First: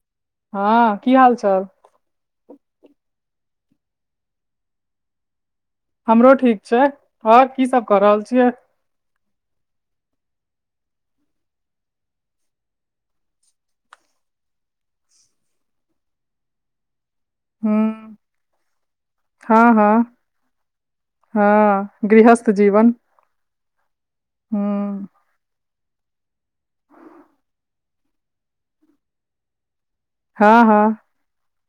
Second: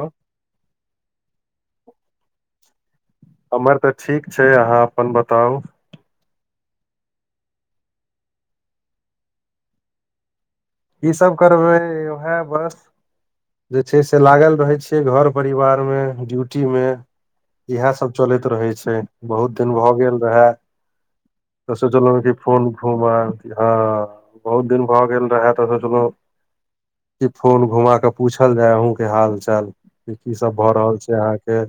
हँ हाॅं की हाल चाल। हमर तऽ ठीक छैय अहाँ अपन बताउ। हमरो ठीक छैय ओर की सब क रहल छियै। की सब करबै उह बस। जे छैय से लागल रहै छियै घर परिवार मे ड्यूटी मे। हू इएह सब चलैत रहे छैय बहुत हँ दिन हँ भऽ गेल रहा। तऽ हँ सोचलहुँ कि गृहस्थ फोन जीवन फोन मार दिय हू बहुत दिन भऽ गेल रहऽ। तऽ सोच लहु जे फोन घुमा क पूछल जाय अहुं के हाल चाल। कि की सभ हँ भऽ हँ रहल छै अहाँके।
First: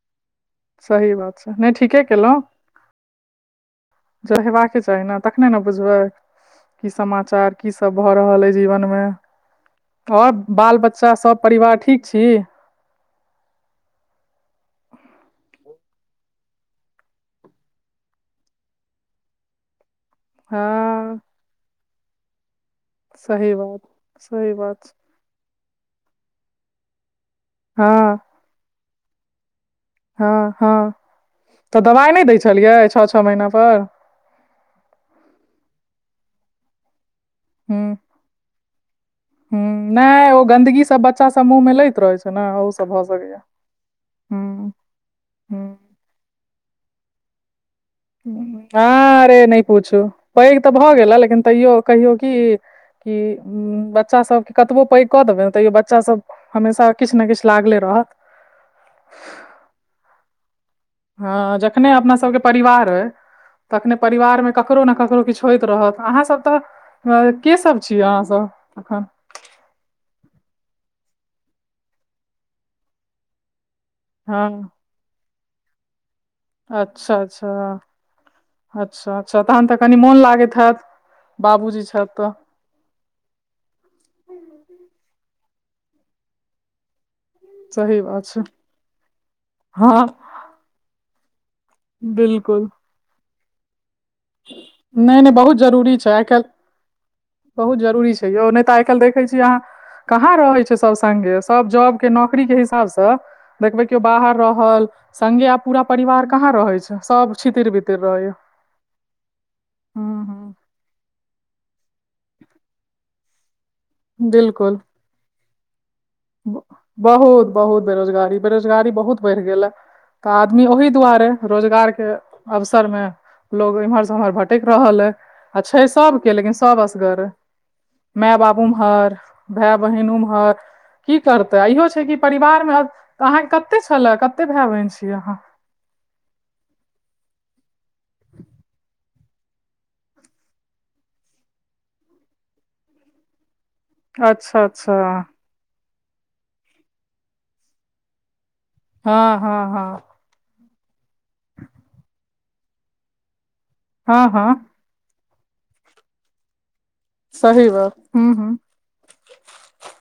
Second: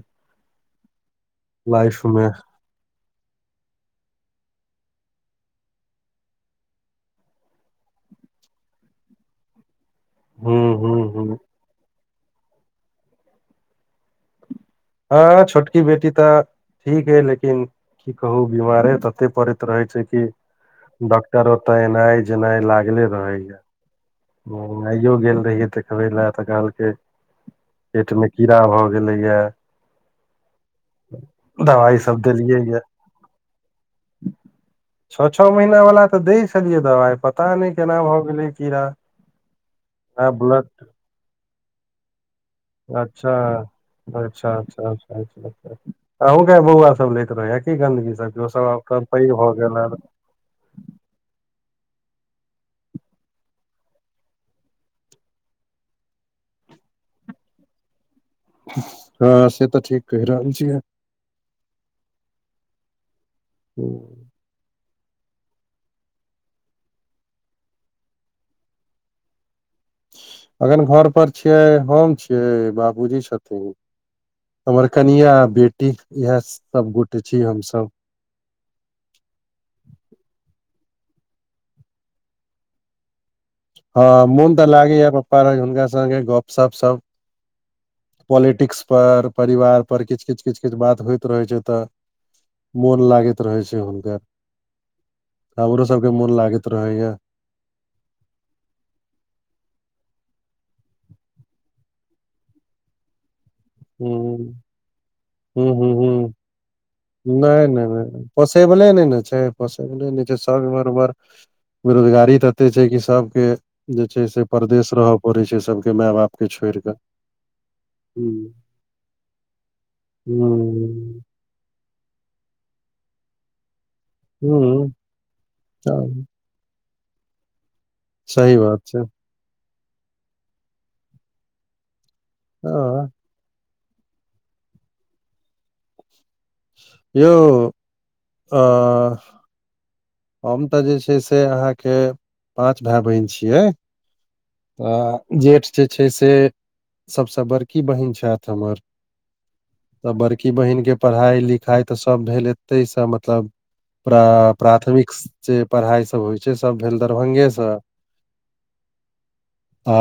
सही बात छैय नैय ठीके लाइफ मे केलहुँ। [inaudible] जौ हेवा कचाही ने तखने ने बुझबै की समाचार की सब भऽ रहल अइ जीवन मे। ओर हू बाल हू बच्चा हू सभ परिवार ठीक छि। अ छोटकी बेटी तऽ ठीक अय। लेकिन की कहू बीमारे तते पड़े रहय छै की हँ डॉक्टर ओ त एनाय। एनाइ लागले रहै सही या बात सही बात घुमनाइयो रहेय य तऽ। देख [inaudible] बे लए तऽ कहलकै हँ पेट मे कीड़ा भए गेलै या। हँ हँ तऽ दवाइ दबाइ सब नहि दै देलियै या छलियै छओ छओ महीना पर छओ छओ महीना वला तऽ दैय छलियै दबाइ प पता नहि हूँ केना भए गेलै कीड़ा हुँ, नहि अब ओ गन्दगी ब्लड। सब बच्चा सब मुँह में लैत रहे छैय ना। अच्छा अच्छा अच्छाचच्छा अच्छा। हुँ, आहु कै बौआ सब लेैत रहेये की गन्दगी सब। ओ सब आब तऽ पैघ आरे भऽ नहि गेल आब पूछू पैघ तऽ भऽ गेला लेकिन तैयो कहियो कि। कि बच्चासभके कतबो पैघ कऽ देबै ने तैयो बच्चासभ। हमेशा किछु ने किछु लागले रहेयत। हँ से तऽ ठीक कहि रहल छियै। हँ जखने अपना सभके परिवार अइ। तखने परिवारमे ककरो नइ ककरो किछ होइत रहत अहाँसभ तऽ हँ केँ सब छी अहाँसभ अखन अखैन घर पर छियै हम छी बाबूजी छथिन हँ हमर कनिया आ बेटी इहै सब अच्छा, गोटे छी अच्छा, हमसब अच्छा अच्छा तहन तऽ कनि मोन लागैत हैत बाबूजी छैथ तऽ हँ मोन तऽ लागेय पपा रहै छथिन हुनका संगे गप - सप सब सही बात छै पॉलिटिक्स पर परिवार पर हँ किछ - किछ - किछ - किछ बात होइत रहैत छै तऽ बिलकुल मोन लागैत रहै छै हुनका नय नय बहुत जरूरी छै आइ काइल लागैत रहैया बहुत जरूरी छै यौ नय तऽ आइ काइल देखैत छी अहाँ कहाँ रहै छै सब संगे सब जॉब केँ नौकरीे केँ हिसाबसँ देखबै कियो हूँ बाहर रहल संगे आब हूँ पूरा हूँ परिवार हूँ कहाँ रहै छै सब छितिर बितिर रहै यऽ टेबले नय नऽ छै पोसबले नय छै सब इमहर उमहर बेरोजगारी तते छै कि सबके जे छै से बिलकुल परदेश रहऽ पड़ै छै सबके मैय बाप के छोड़ि कऽ बहुत बहुत बेरोजगारी हूँ बेरोजगारी बहुत बैड़ गेल ए तऽ आदमी ओही हूँ द्वारे रोजगार केँ अवसर मे लोग इम्हर से उम्हर भटैक हूँ रहल ये आ छै सबके लेकिन सब असगरे मेए सही बाप बात छै उम्हर भेय बहिन उम्हर कि करतै आ इहो छै कि परिवारमे हँ अहाँकेँ कते छलेअ कते भेय बहिन छी अहाँ यौ अ हम तऽ जे छियै से अहाँकेँ पाँच भैय बहिन छियै अछ तऽ जेठ जे छै से सबसँ बड़की बहिन छैथ हमर हँ - हँ - हँ तऽ बड़की बहिन केँ पड़हाइ लिखाइ तऽ सब भेल एतैसँ मतलब ओकरा हँ हँ प्राथमिक जे पड़हाइ सब होइ छै सब भेल दरभंगे सँ हुँ - हुँ आ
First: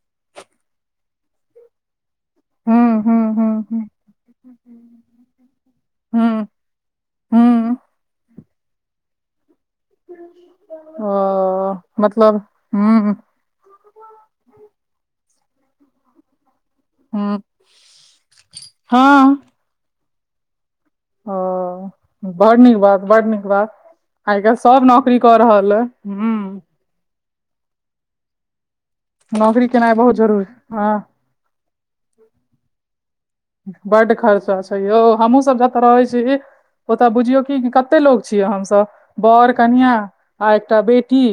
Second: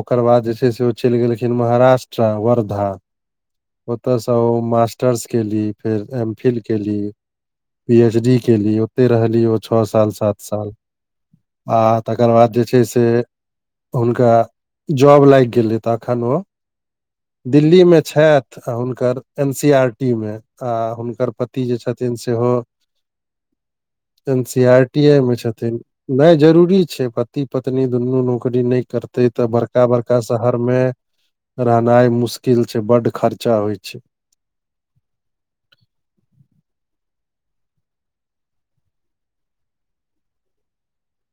ओकर बाद जे छै से ओ चैल गेलखिन महाराष्टा वर्धा हूँ हूँ हूँ ओतयसँ ओ मास्टर्स केली फेर एम हूँ फिल केली हूँ पी एच डी केली ओ तैय रहली ओ छ साल सात साल ओ आ तकर मतलब बाद जे छै हूँ से हुनका जॉब लाइग गेलै तखन ओ हूँ दिल्लीमे छैथ आ हुनकर हँ एन सी आर टी मे आ हुन कर ओ पति जे छथिन सेहो बड़ नीक बात बड़ नीक बात एन आइ काल्हि सी सभ आरटी ए नौकरी मे कऽ रहल छथिन अइ नय हूँ जरूरी छै प पति पत्नी दुन्नू नौकरी नय करते तऽ नौकरी बड़का - केनाइ बहुत बड़का जरूरी शहर मे हँ रहनाइ मुश्किल छै बड्ड खर्च बड्ड खर्चा छै यौ हमहुँ सब जतऽ रहै छी ओता बुझियौ की कते लोग छियै हमसभ बर कनिआ आ एकटा बेटी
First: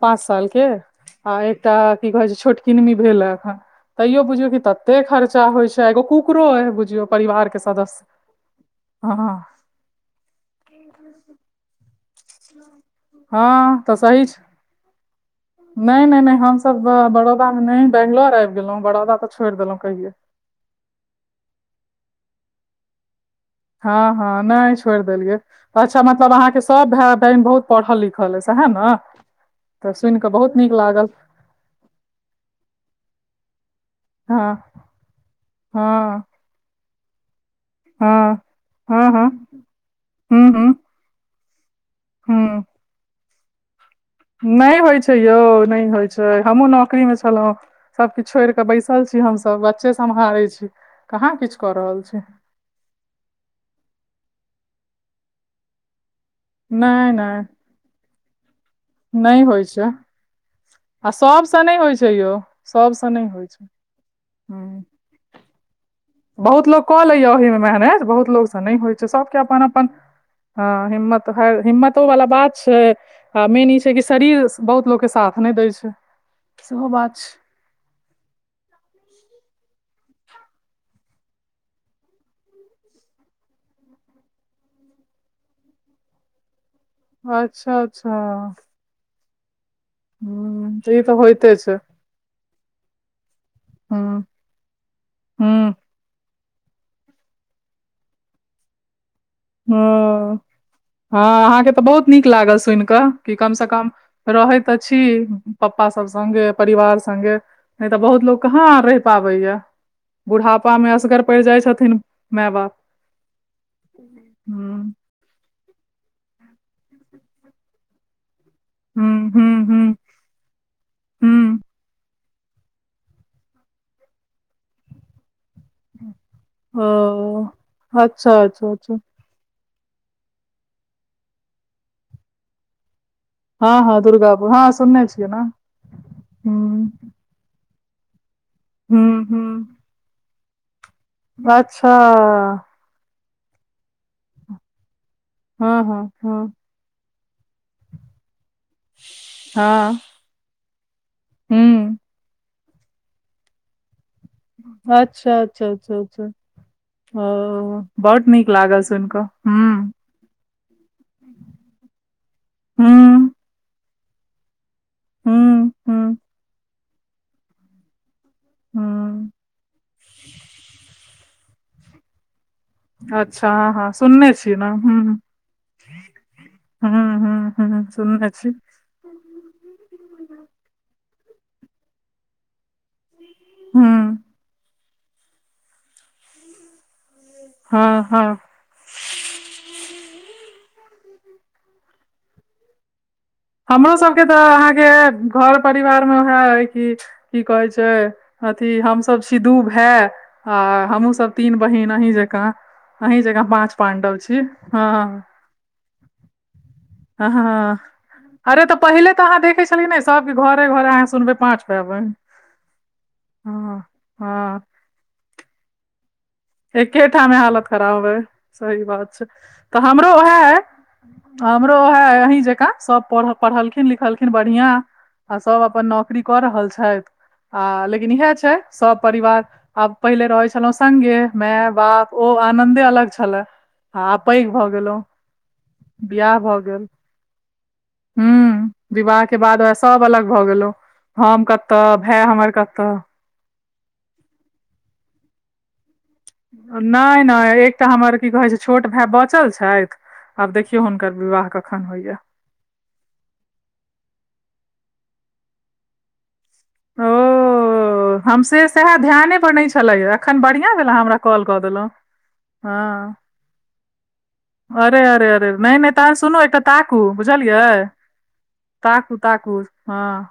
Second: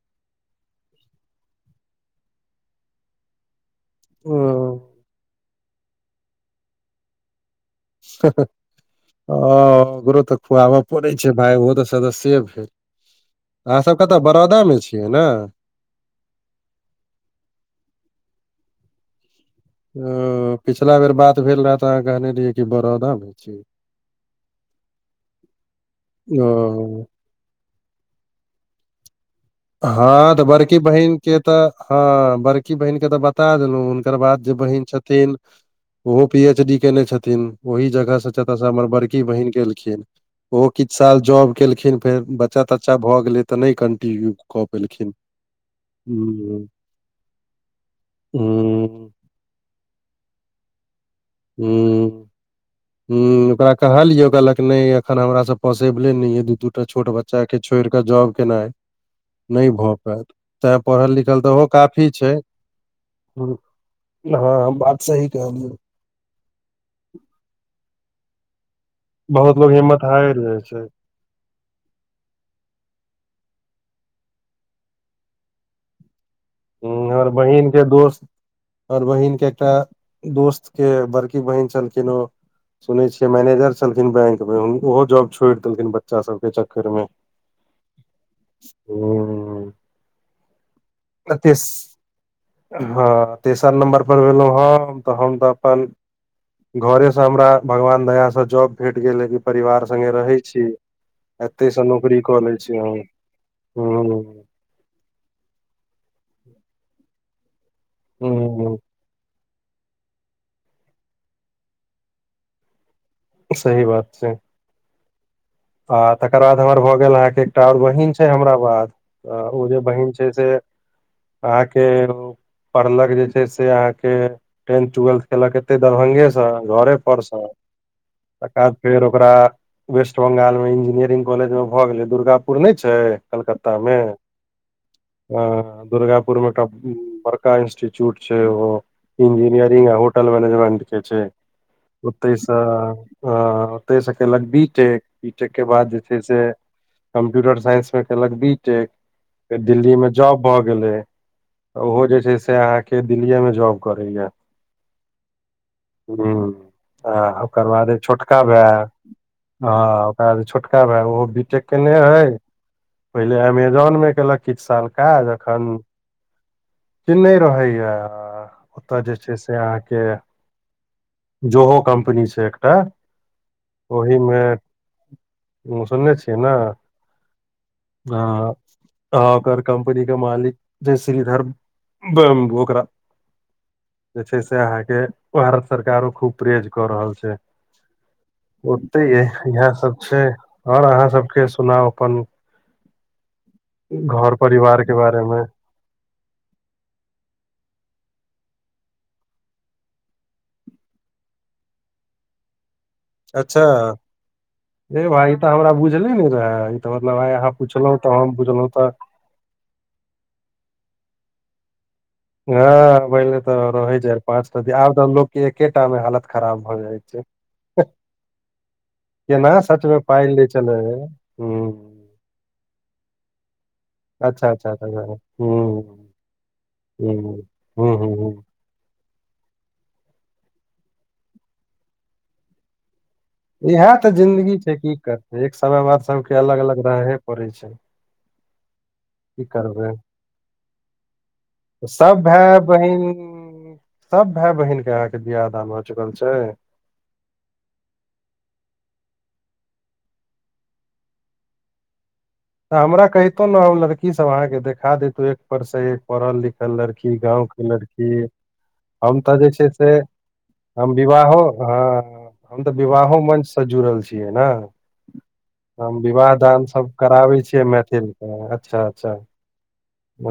पाँच साल केँ आ एकटा की कहै छै छोट किनमी भेल हऽ एखन तैयो ओ बुझियो की तते खर्चा होइ छै एगो कुकरो अय बुझियो परिवार केँ सदस्य हँ हँ ओ रो तऽ खुआबऽ परै छै भाय ओहो तऽ [unintelligible] अहाँ हँ सब कतऽ बड़ौदा मे छियै ने नै नै नै हमस त बड़ौदा मे नै बंगलोर आबि गेलहुं बड़ौदा तऽ छोड़ि देलहुॅं ओ पिछला बेर बात भेल रहए तऽ अहाँ कहने रहियै कि बड़ौदामे छी हँ हँ नै छोड़ि देलियै तऽ पाछा मतलब अहाँके सब ओ भाए टैम बहुत पढ़ल लिखल अई सहए न हँ तऽ बड़की बहिनके तऽ हँ बड़की बहिनके तऽ बता देलौ हुनकर बाद हँ जे बहीन छथ तीन हँ पी एच डी केने छथिन ओहि जगह स हँ जतऽ स हमर हँ बड़की हँ बहिन केलखिन हूँ ओहो हूँ साल जॉब केलखिन फेर बच्चा तच्चा भए गेलै त नै कंटिन्यू कऽ नै होइ पेलखिन छै यौ नै होइ छै हमहूँ हूँ नौकरीमे छलहुँ सबकिछु छोड़ि कऽ बैसल हूँ छी हमसब बच्चे सम्हारै छी कहाँ किछु कऽ रहल छी हूँ हूँ ओकरा कहलिय कहलक नै अखन हमरा स पोसीबले नै अई दू दूटा नहि छोट बच्चा के छोड़ क जॉब केनाइ नै होइ छै तेंऽ आ पढ़ल लिखल त सभसँ ऽओहो नहि होइ काफी छै यौ सभसँ नहि होइ छै हूँ हँ सही कहलियौ बहुत लोको कऽ लेया ओहि मे मेहनत बहुत लोक स नै होइ छै सबके बहुत अपन लोग अपन हिम्मत हारि जाइ हँ छै हिम्मत तऽ हर हिम्मतो वाला बात छै हँ मिनी छै कि शरीर बहुत लोकके साथ नै दै छै सेहो हूँ बात हमर छै बहिन के दोस हमर बहिन के एकटा दोस्त के बड़की बहिन छलखिन ओ सुनै छियै मैनेजर छलखिन बैंक मे ओहो जॉब छोड़ि देलखिन बच्चा सब के चक्कर मे अच्छा अच्छा हँ हूँ कतेस हँ तेसर हुँ नम्बर पर भेलौं हम तऽ हम तऽ हुँ अपन घरेसँ हमरा भगवान दयासँ जॉब भेट गेल लेकिन परिवार संगे रहै हँ छी हँ एतहि अहाँके तऽ से बहुत नौकरी नीक कऽ लै लागल छी सुनि हम कऽ कि कमसँ कम हूं रहैत तऽ छी पप्पा सब संगे परिवार संगे नै तऽ बहुत लोक हूं कहाँ रहि पाबै या बुढ़ापा मे असगर पड़ि जाइ छथिन माय बाप सही बात छै हुँ आ तकर बाद हमर भऽ गेल अहाँके एकटा आर बहिन छै हमरा बाद हुँ हुँ ओ जे हुँ बहिन छै से हुँ अहाँके ओ पढ़लक जे छै से अहाँके टेंथ ट्वेल्थ केलक एते दरभंगे स घरे पर स ओ अच्छा तकर अच्छा बाद अच्छा फेर ओकरा वेस्ट बंगाल मे इंजीनियरिंग कॉलेज मे भए गेलै दुर्गापुर नै छै कलकत्ता हँ मे हँ दुर्गापुर हँ सुनने छियै ने अ दुर्गापुर मे एकटा हुँ बर इंस्टिच्यूट छै ओहो हुँ हुँ इंजीनियरिंग होटल मैनेजमेंट के छै अच्छा ओतेस हँ ओतेसकेेलक बीटेक पीटेक के हँ बाद जे हँ छै से हँ कम्प्यूटर साइंसमे केलक बी टेक फेर हँ दिल्लीमे जॉब भऽ गेलै तऽ हुं ओहो जे छै से अहाँके दिल्लीएमे जॉब करैएा अच्छऽ अच्छऽ अच्छऽ अच्छऽ आ ओ ओकर बाद बहुत नीक लागल सुनि कऽ हुँ आ ओकरा छोटका भाय ओहो बी टेक केने रहैय हुं पहिले एमेजोन मे केलक किछ साल काज अखन हुं हुं दिल्ली रहै य ओतऽ जे हुं छै से अहाँकेँ जोहो कम्पनी छै अच्छा हँ हँ सुनने छिये नाम हुँ सुनने छियै नय हुं हुं हुं सुनने छी हँ अहाँ ओकर कम्पनी कऽ मालिक जय श्रीधर ओकरा हुं जे छै से अहाँकेँ भारत सरकारो खूब परेज कऽ रहल छै हँ - हँ ओतैेये इहै सब छै आओर अहाँ सबके सुनाउ अपन हमरो सबके घर तऽ परिवार के बारे अहाँकेँ मे घर परिवार मे उहै हइ की की कहै छै अथी हमसभ छी दू भाय आ हमहुँ सब तीन बहिन आहि जकाँ आँही जका पाँच पाण्डव छी हँ इ तऽ हमरा बुझले नय रहै ई तऽ मतलब आय अहाँ हँ पुछलहुँ तऽ हम अरे बुझलहुँ तऽ पहिले तऽ अहाँ देखे छलियै नय सबकेँ घरे घर अहाँ सुनबै पाच भाय बहिन हँ पहिल तऽ हँ रहै जाय पाँच पती आब तऽ लोक केँ एकेटा मे हालत खराब भऽ जाइ छै एकेटा मे हालत खराब हइ सही बात छै केना तऽ सच मे हमरो पाइ ओहे लै ऐ छलै ह हमरो ओहै है आँहि जकाँ सब पढ़ल पढ़लखिन लिखलखिन अच्छा अच्छा बढ़िया अच्छा ह आ सब अपन नौकरी कऽ रहल ह छैथ आ ह लेकिन ह इहै ह छै सब परिवार आब पहिले रहै छलौ सगे माय - बाप ओ आनदे अलग छलै इहै तऽ जिन्दगी छै की करतै एक समय बाद सबके अलग अलग रहे पड़े छै हुँ विवाह केँ की बाद ओ करबै सब अलग भऽ गेलो हम कतऽ भाय सब हमर कतऽ बहिन सब भाय बहिन केँ अहाँकेँ बियाह दान भऽ चुकल छै नय नय एकटा हमर की कहैत छै छोट भाय बचल छैथ आब देखियौ हुनकर विवाह कखन होइय तऽ हमरा कहितो नऽ हम लड़की सब अहाँकेँ देखा देैतौ एक पर सँ एक पढ़ल लिखल ओ लड़की गाँव केँ लड़ की हम से सएह हम तऽ ध्याने जे पर छै नहि से छलैया एखन बढ़िआँ हम भेले हमरा विवाहो कॉल कऽ देलहुँ हँ हम तऽ हँ विवाहो मंच सँ जुड़ल छियै नऽ अरे अरे अरे नहि नहि हम तहन विवाह सुनू एकटा दान सब ताकू करा बै छियै मैथिल कऽ अच्छऽ अच्छऽ ठाकुर हँ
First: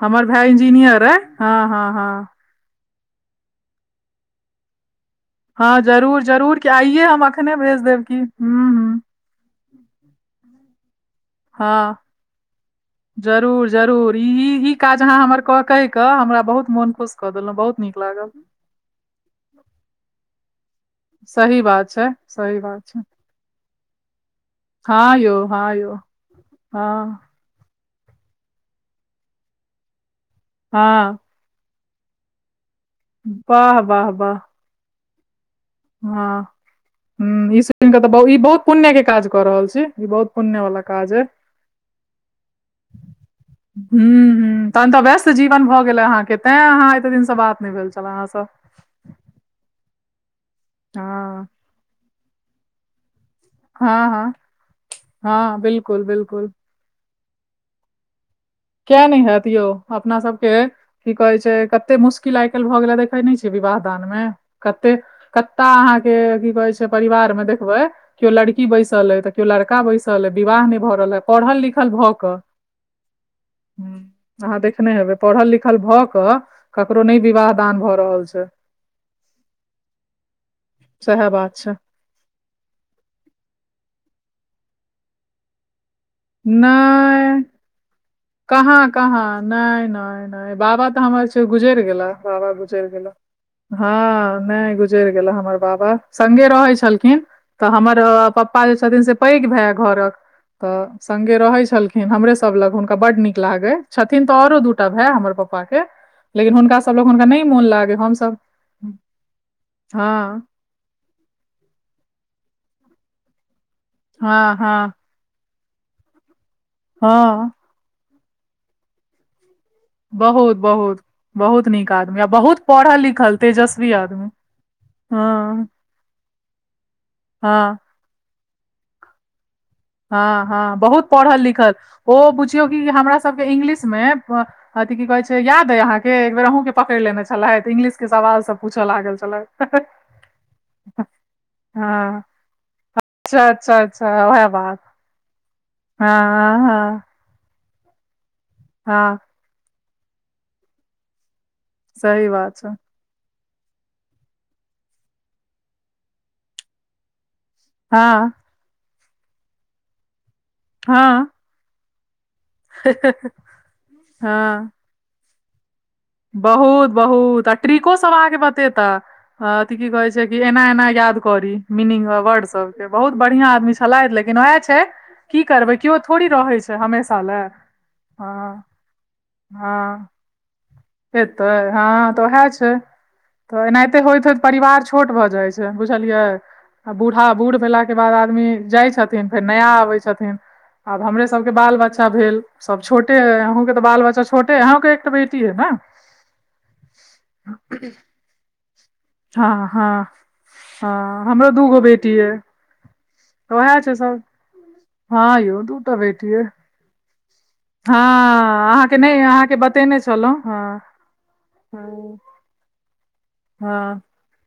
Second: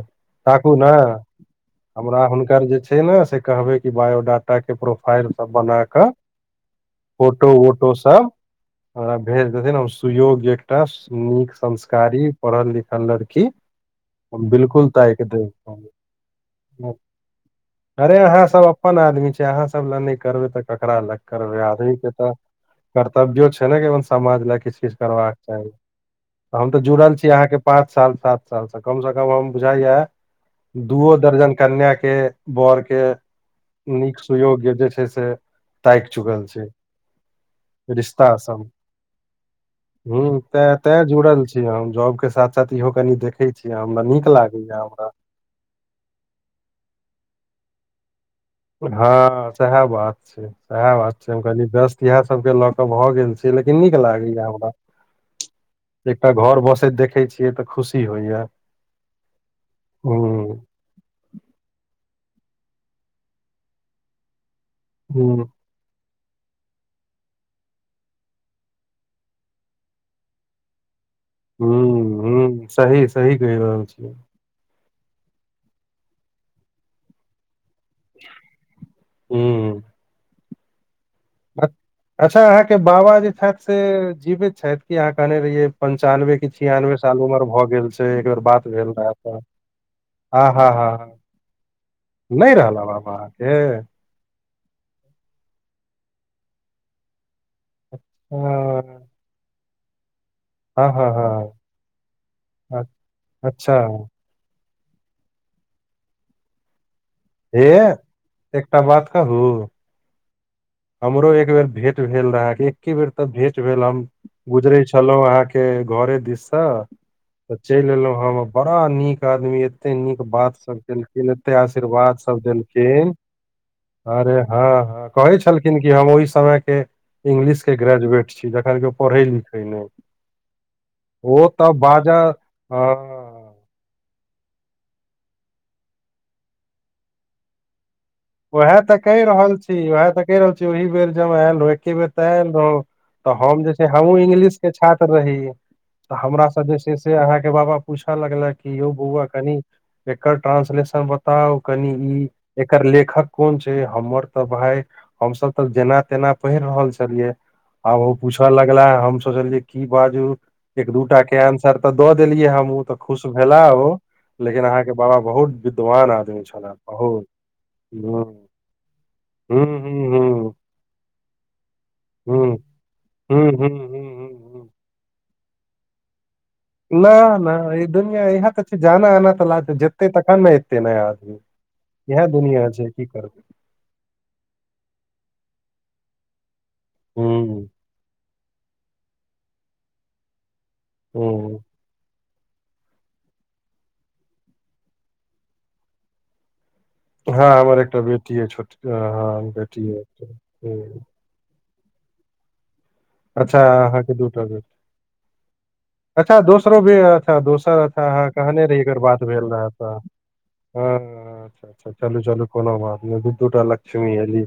हमर भाय ताकू इंजीनियर ने अई हँ हँ हमरा हँ हुनकर जे छै नऽ से कहबै कि बायोडाटा केँ प्रोफाइल सब हँ बना कऽ जरूर जरूर की आइये हम फोटो अखने भेज वोटो देब की सब हुँ हुँ हमरा भेज देथिन हम सुयोग्य एकटा नीक हँ संस्कारी पढ़ल लिखल लड़की जरूर जरूर ई हम ई ई बिल्कुल काज अहाँ ताकि हमर कऽ कहि देब कऽ हमरा बहुत मोन खुश कऽ देलहुँ बहुत नीक अरे लागल अहाँ सब अपन आदमी छै अहाँ सब लऽ नय करबै तऽ ककरा लऽ करबै सही बात आदमी छै केँ तऽ सही बात छै कर कहबियो छै नऽ की समाज लऽ किछ किछ हँ यौ करबाक चाही हँ यौ हम तऽ जुड़ल हँ छी अहाँकेँ पाँच साल सात साल सँ कम सँ कम हम बुझाइय दूओ हँ दर्जन कन्या केँ बर केँ वाह वाह नीक वाह सुयोग्य जे छै से ताइक चुकल छी हुँ ई सुइन कऽ तऽ ई बहुत पुण्यकेँ काज कऽ रहल छी ई बहुत हूँ पुण्य तें वाला तें काज अइ जुड़ल छी हम जॉब केँ साथ साथ इहो कनि देखे छीये हमरा हूँ नीक लागेय हूँ तहन तऽ हमरा व्यस्त जीवन भऽ गेलै अहाँके तैं अहाँ एते दिनसँ बात नहि भेल छल अहाँ से हाँ सेएहा बात छै सेएहा बात छै हम हँ कनि दस्त इएह सब केलक भऽ गेल छै लेकिन नीक हँ हँ लागैये हमरा हँ बिल्कुल एकटा बिल्कुल घर बसैत देखे छी के तऽ खुशी होइया किया ने हात यौ अपना हूँ सबके की कहै छै कते मुश्किल आय काल भऽ गेलै देखै ने छिये विवाह दान मे कते हूँ कत्ता अहाँके की कहै छै परिवार मे देखबै केओ लड़की बैसल अइ तऽ केओ लड़का बैसल अइ तऽ विवाह ने भऽ रहल हेतऽ पढ़ल लिखल भऽ हूँ कऽ। हूँ सही सही केह रहल हूँ, छियै अहाँ देखने हेबे पढ़ल लिखल भऽ क ककरो ने विवाह ' दान भऽ रहल छै हूँ सेहा बात अच्छा अहाँके बाबा जे छैथ जीवैत छैथ कि अहाँ कहने रहियै पंचानबे की छियानबे साल नहि उमर भए गेल छै एक बेर बात कहाँ भेल रहे कहाँ तऽ न आ न हा हा बाबा हा। तऽ हमर छै गुजर गेला बाबा नहि रहल गुजैर गेला। बाबा अहाँके हांँ ने गुजर गुजेर गेल हमर बाबा संगे रहै छलखिन तऽ हमर पप्पा जे छथिन से पैग भाय घरक तऽ हँ हँ संगे रहै छलखिन हमरे सब लग हँ हुनका बड नीक लागै अच्छा तऽ ओरो दूटा भाय हमर पप्पा के लेकिन हुनका सबलंग हुनका ने कतेक हे मन लागे हमसब एकटा बात कहू हांँ हमरो एक बेर भेंट भेल रहा कि एके बेर तऽ भेट भेल हम हँ गुजरे हँ छलहुं अहाँके के घरे दिश से हँ चेल एलहुँं हम बड़ा नीक आदमी एते नीक बात बहुत सब बहुत केलखिन एते बहुत नीक आशीर्वाद आदमी आ सब बहुत पढ़ल देलखिन लिखल तेजस्वी आदमी अरे हाँ हाँ। कहे हँ छलखिन की हमु इसाल आय के इंगलिश हँ के ग्रेजुएट छी जखन के ओ पढ़े लिखे ने ' हाँ हाँ बहुत पढ़ल लिखल ओ बाजऽ बुझियौ कि हमरा सब। तब हँ इंगलिश मे पऽ अथि की कहेछै याद या अहांँ के एक बेर आहों के पकेर लेने छलैत इंगलिश उएहा तऽ कैह रहल छी उएहा तऽ कैह रहल छी ओहि बेर जे हम आल रहूंँ एके बेर हँ तऽ आल रहूँ अच्छा हम जे अच्छा छैय हमू अच्छा ओएह इंगलिश के बात छात्र छात्र रहीं तऽ हमरा हँ से जे से हँ से अहाँके बाबा पूछे लगले कि यौ हँ बौवा कथि एकर ट्रांसलेशन बताउ कनि [unintelligible] ही सही बात छै एकर लेख लिखक कोन छै हमर तऽ भाय हमसब तऽ जेना तेना पढ़ रहल छलि आब उ हँ पूछेऽ लगला हम सोचलिय की बाजू एक दू टा हँ के एंसर तऽ द देलिये हम ' उ तऽ खुश भेला हो लेकिन हँ अहा के बाबा बहुत विद्वान आदमी बहुत बहुत आ ट्रीको सब हूँ अहाँके बतेता अथी की कहे छै की एना एना याद करी मीनिंग अ वर्ड सब के बहुत बढ़िया आदमी छै। फलाट लेकिन वएह छै की करबै केओ थोड़ी रहै छै न हमेशा लए न ई दुनिया इहा हँ त छै जाना आना तऽ लागतै हँ जतै तऽखन न‌ ऐते के नया एतै हँ तऽ एहा उएह दुनिया छै की तऽ एनाहिते होइत होइत परिवार छोट भऽ जाइत छै बुझलियै। आ बूढ़ा हुँ, बूढ़ भेलाके बाद आदमी जाय छथिन फेर नया आबै छथिन। आब हमरे हुँ। सबके बाल बच्चा भेल सब छोटे ह अहूं के तऽ बाल बच्चा छोटे अहूं के एकटा बेटी है न। हाँ हमर एकटा बेटीये [unintelligible] छथिन हाँ हाँ हँ हँ बेटीये हँ हमरो दूगो बेटी यै। अच्छा अहाँके दू टा बेटी हाँ यौ दूटा बैटी यै ओकरो भेता दोस [unintelligible] अ अहांँ कहने रहीये अहाँके एकर नहि बात भेल अहाँके रहा बतेने छलहुँ हँ तऽअच्छा हँ चलू चलू कोनो बात नै दुदूटा हँ लक्ष्मी येली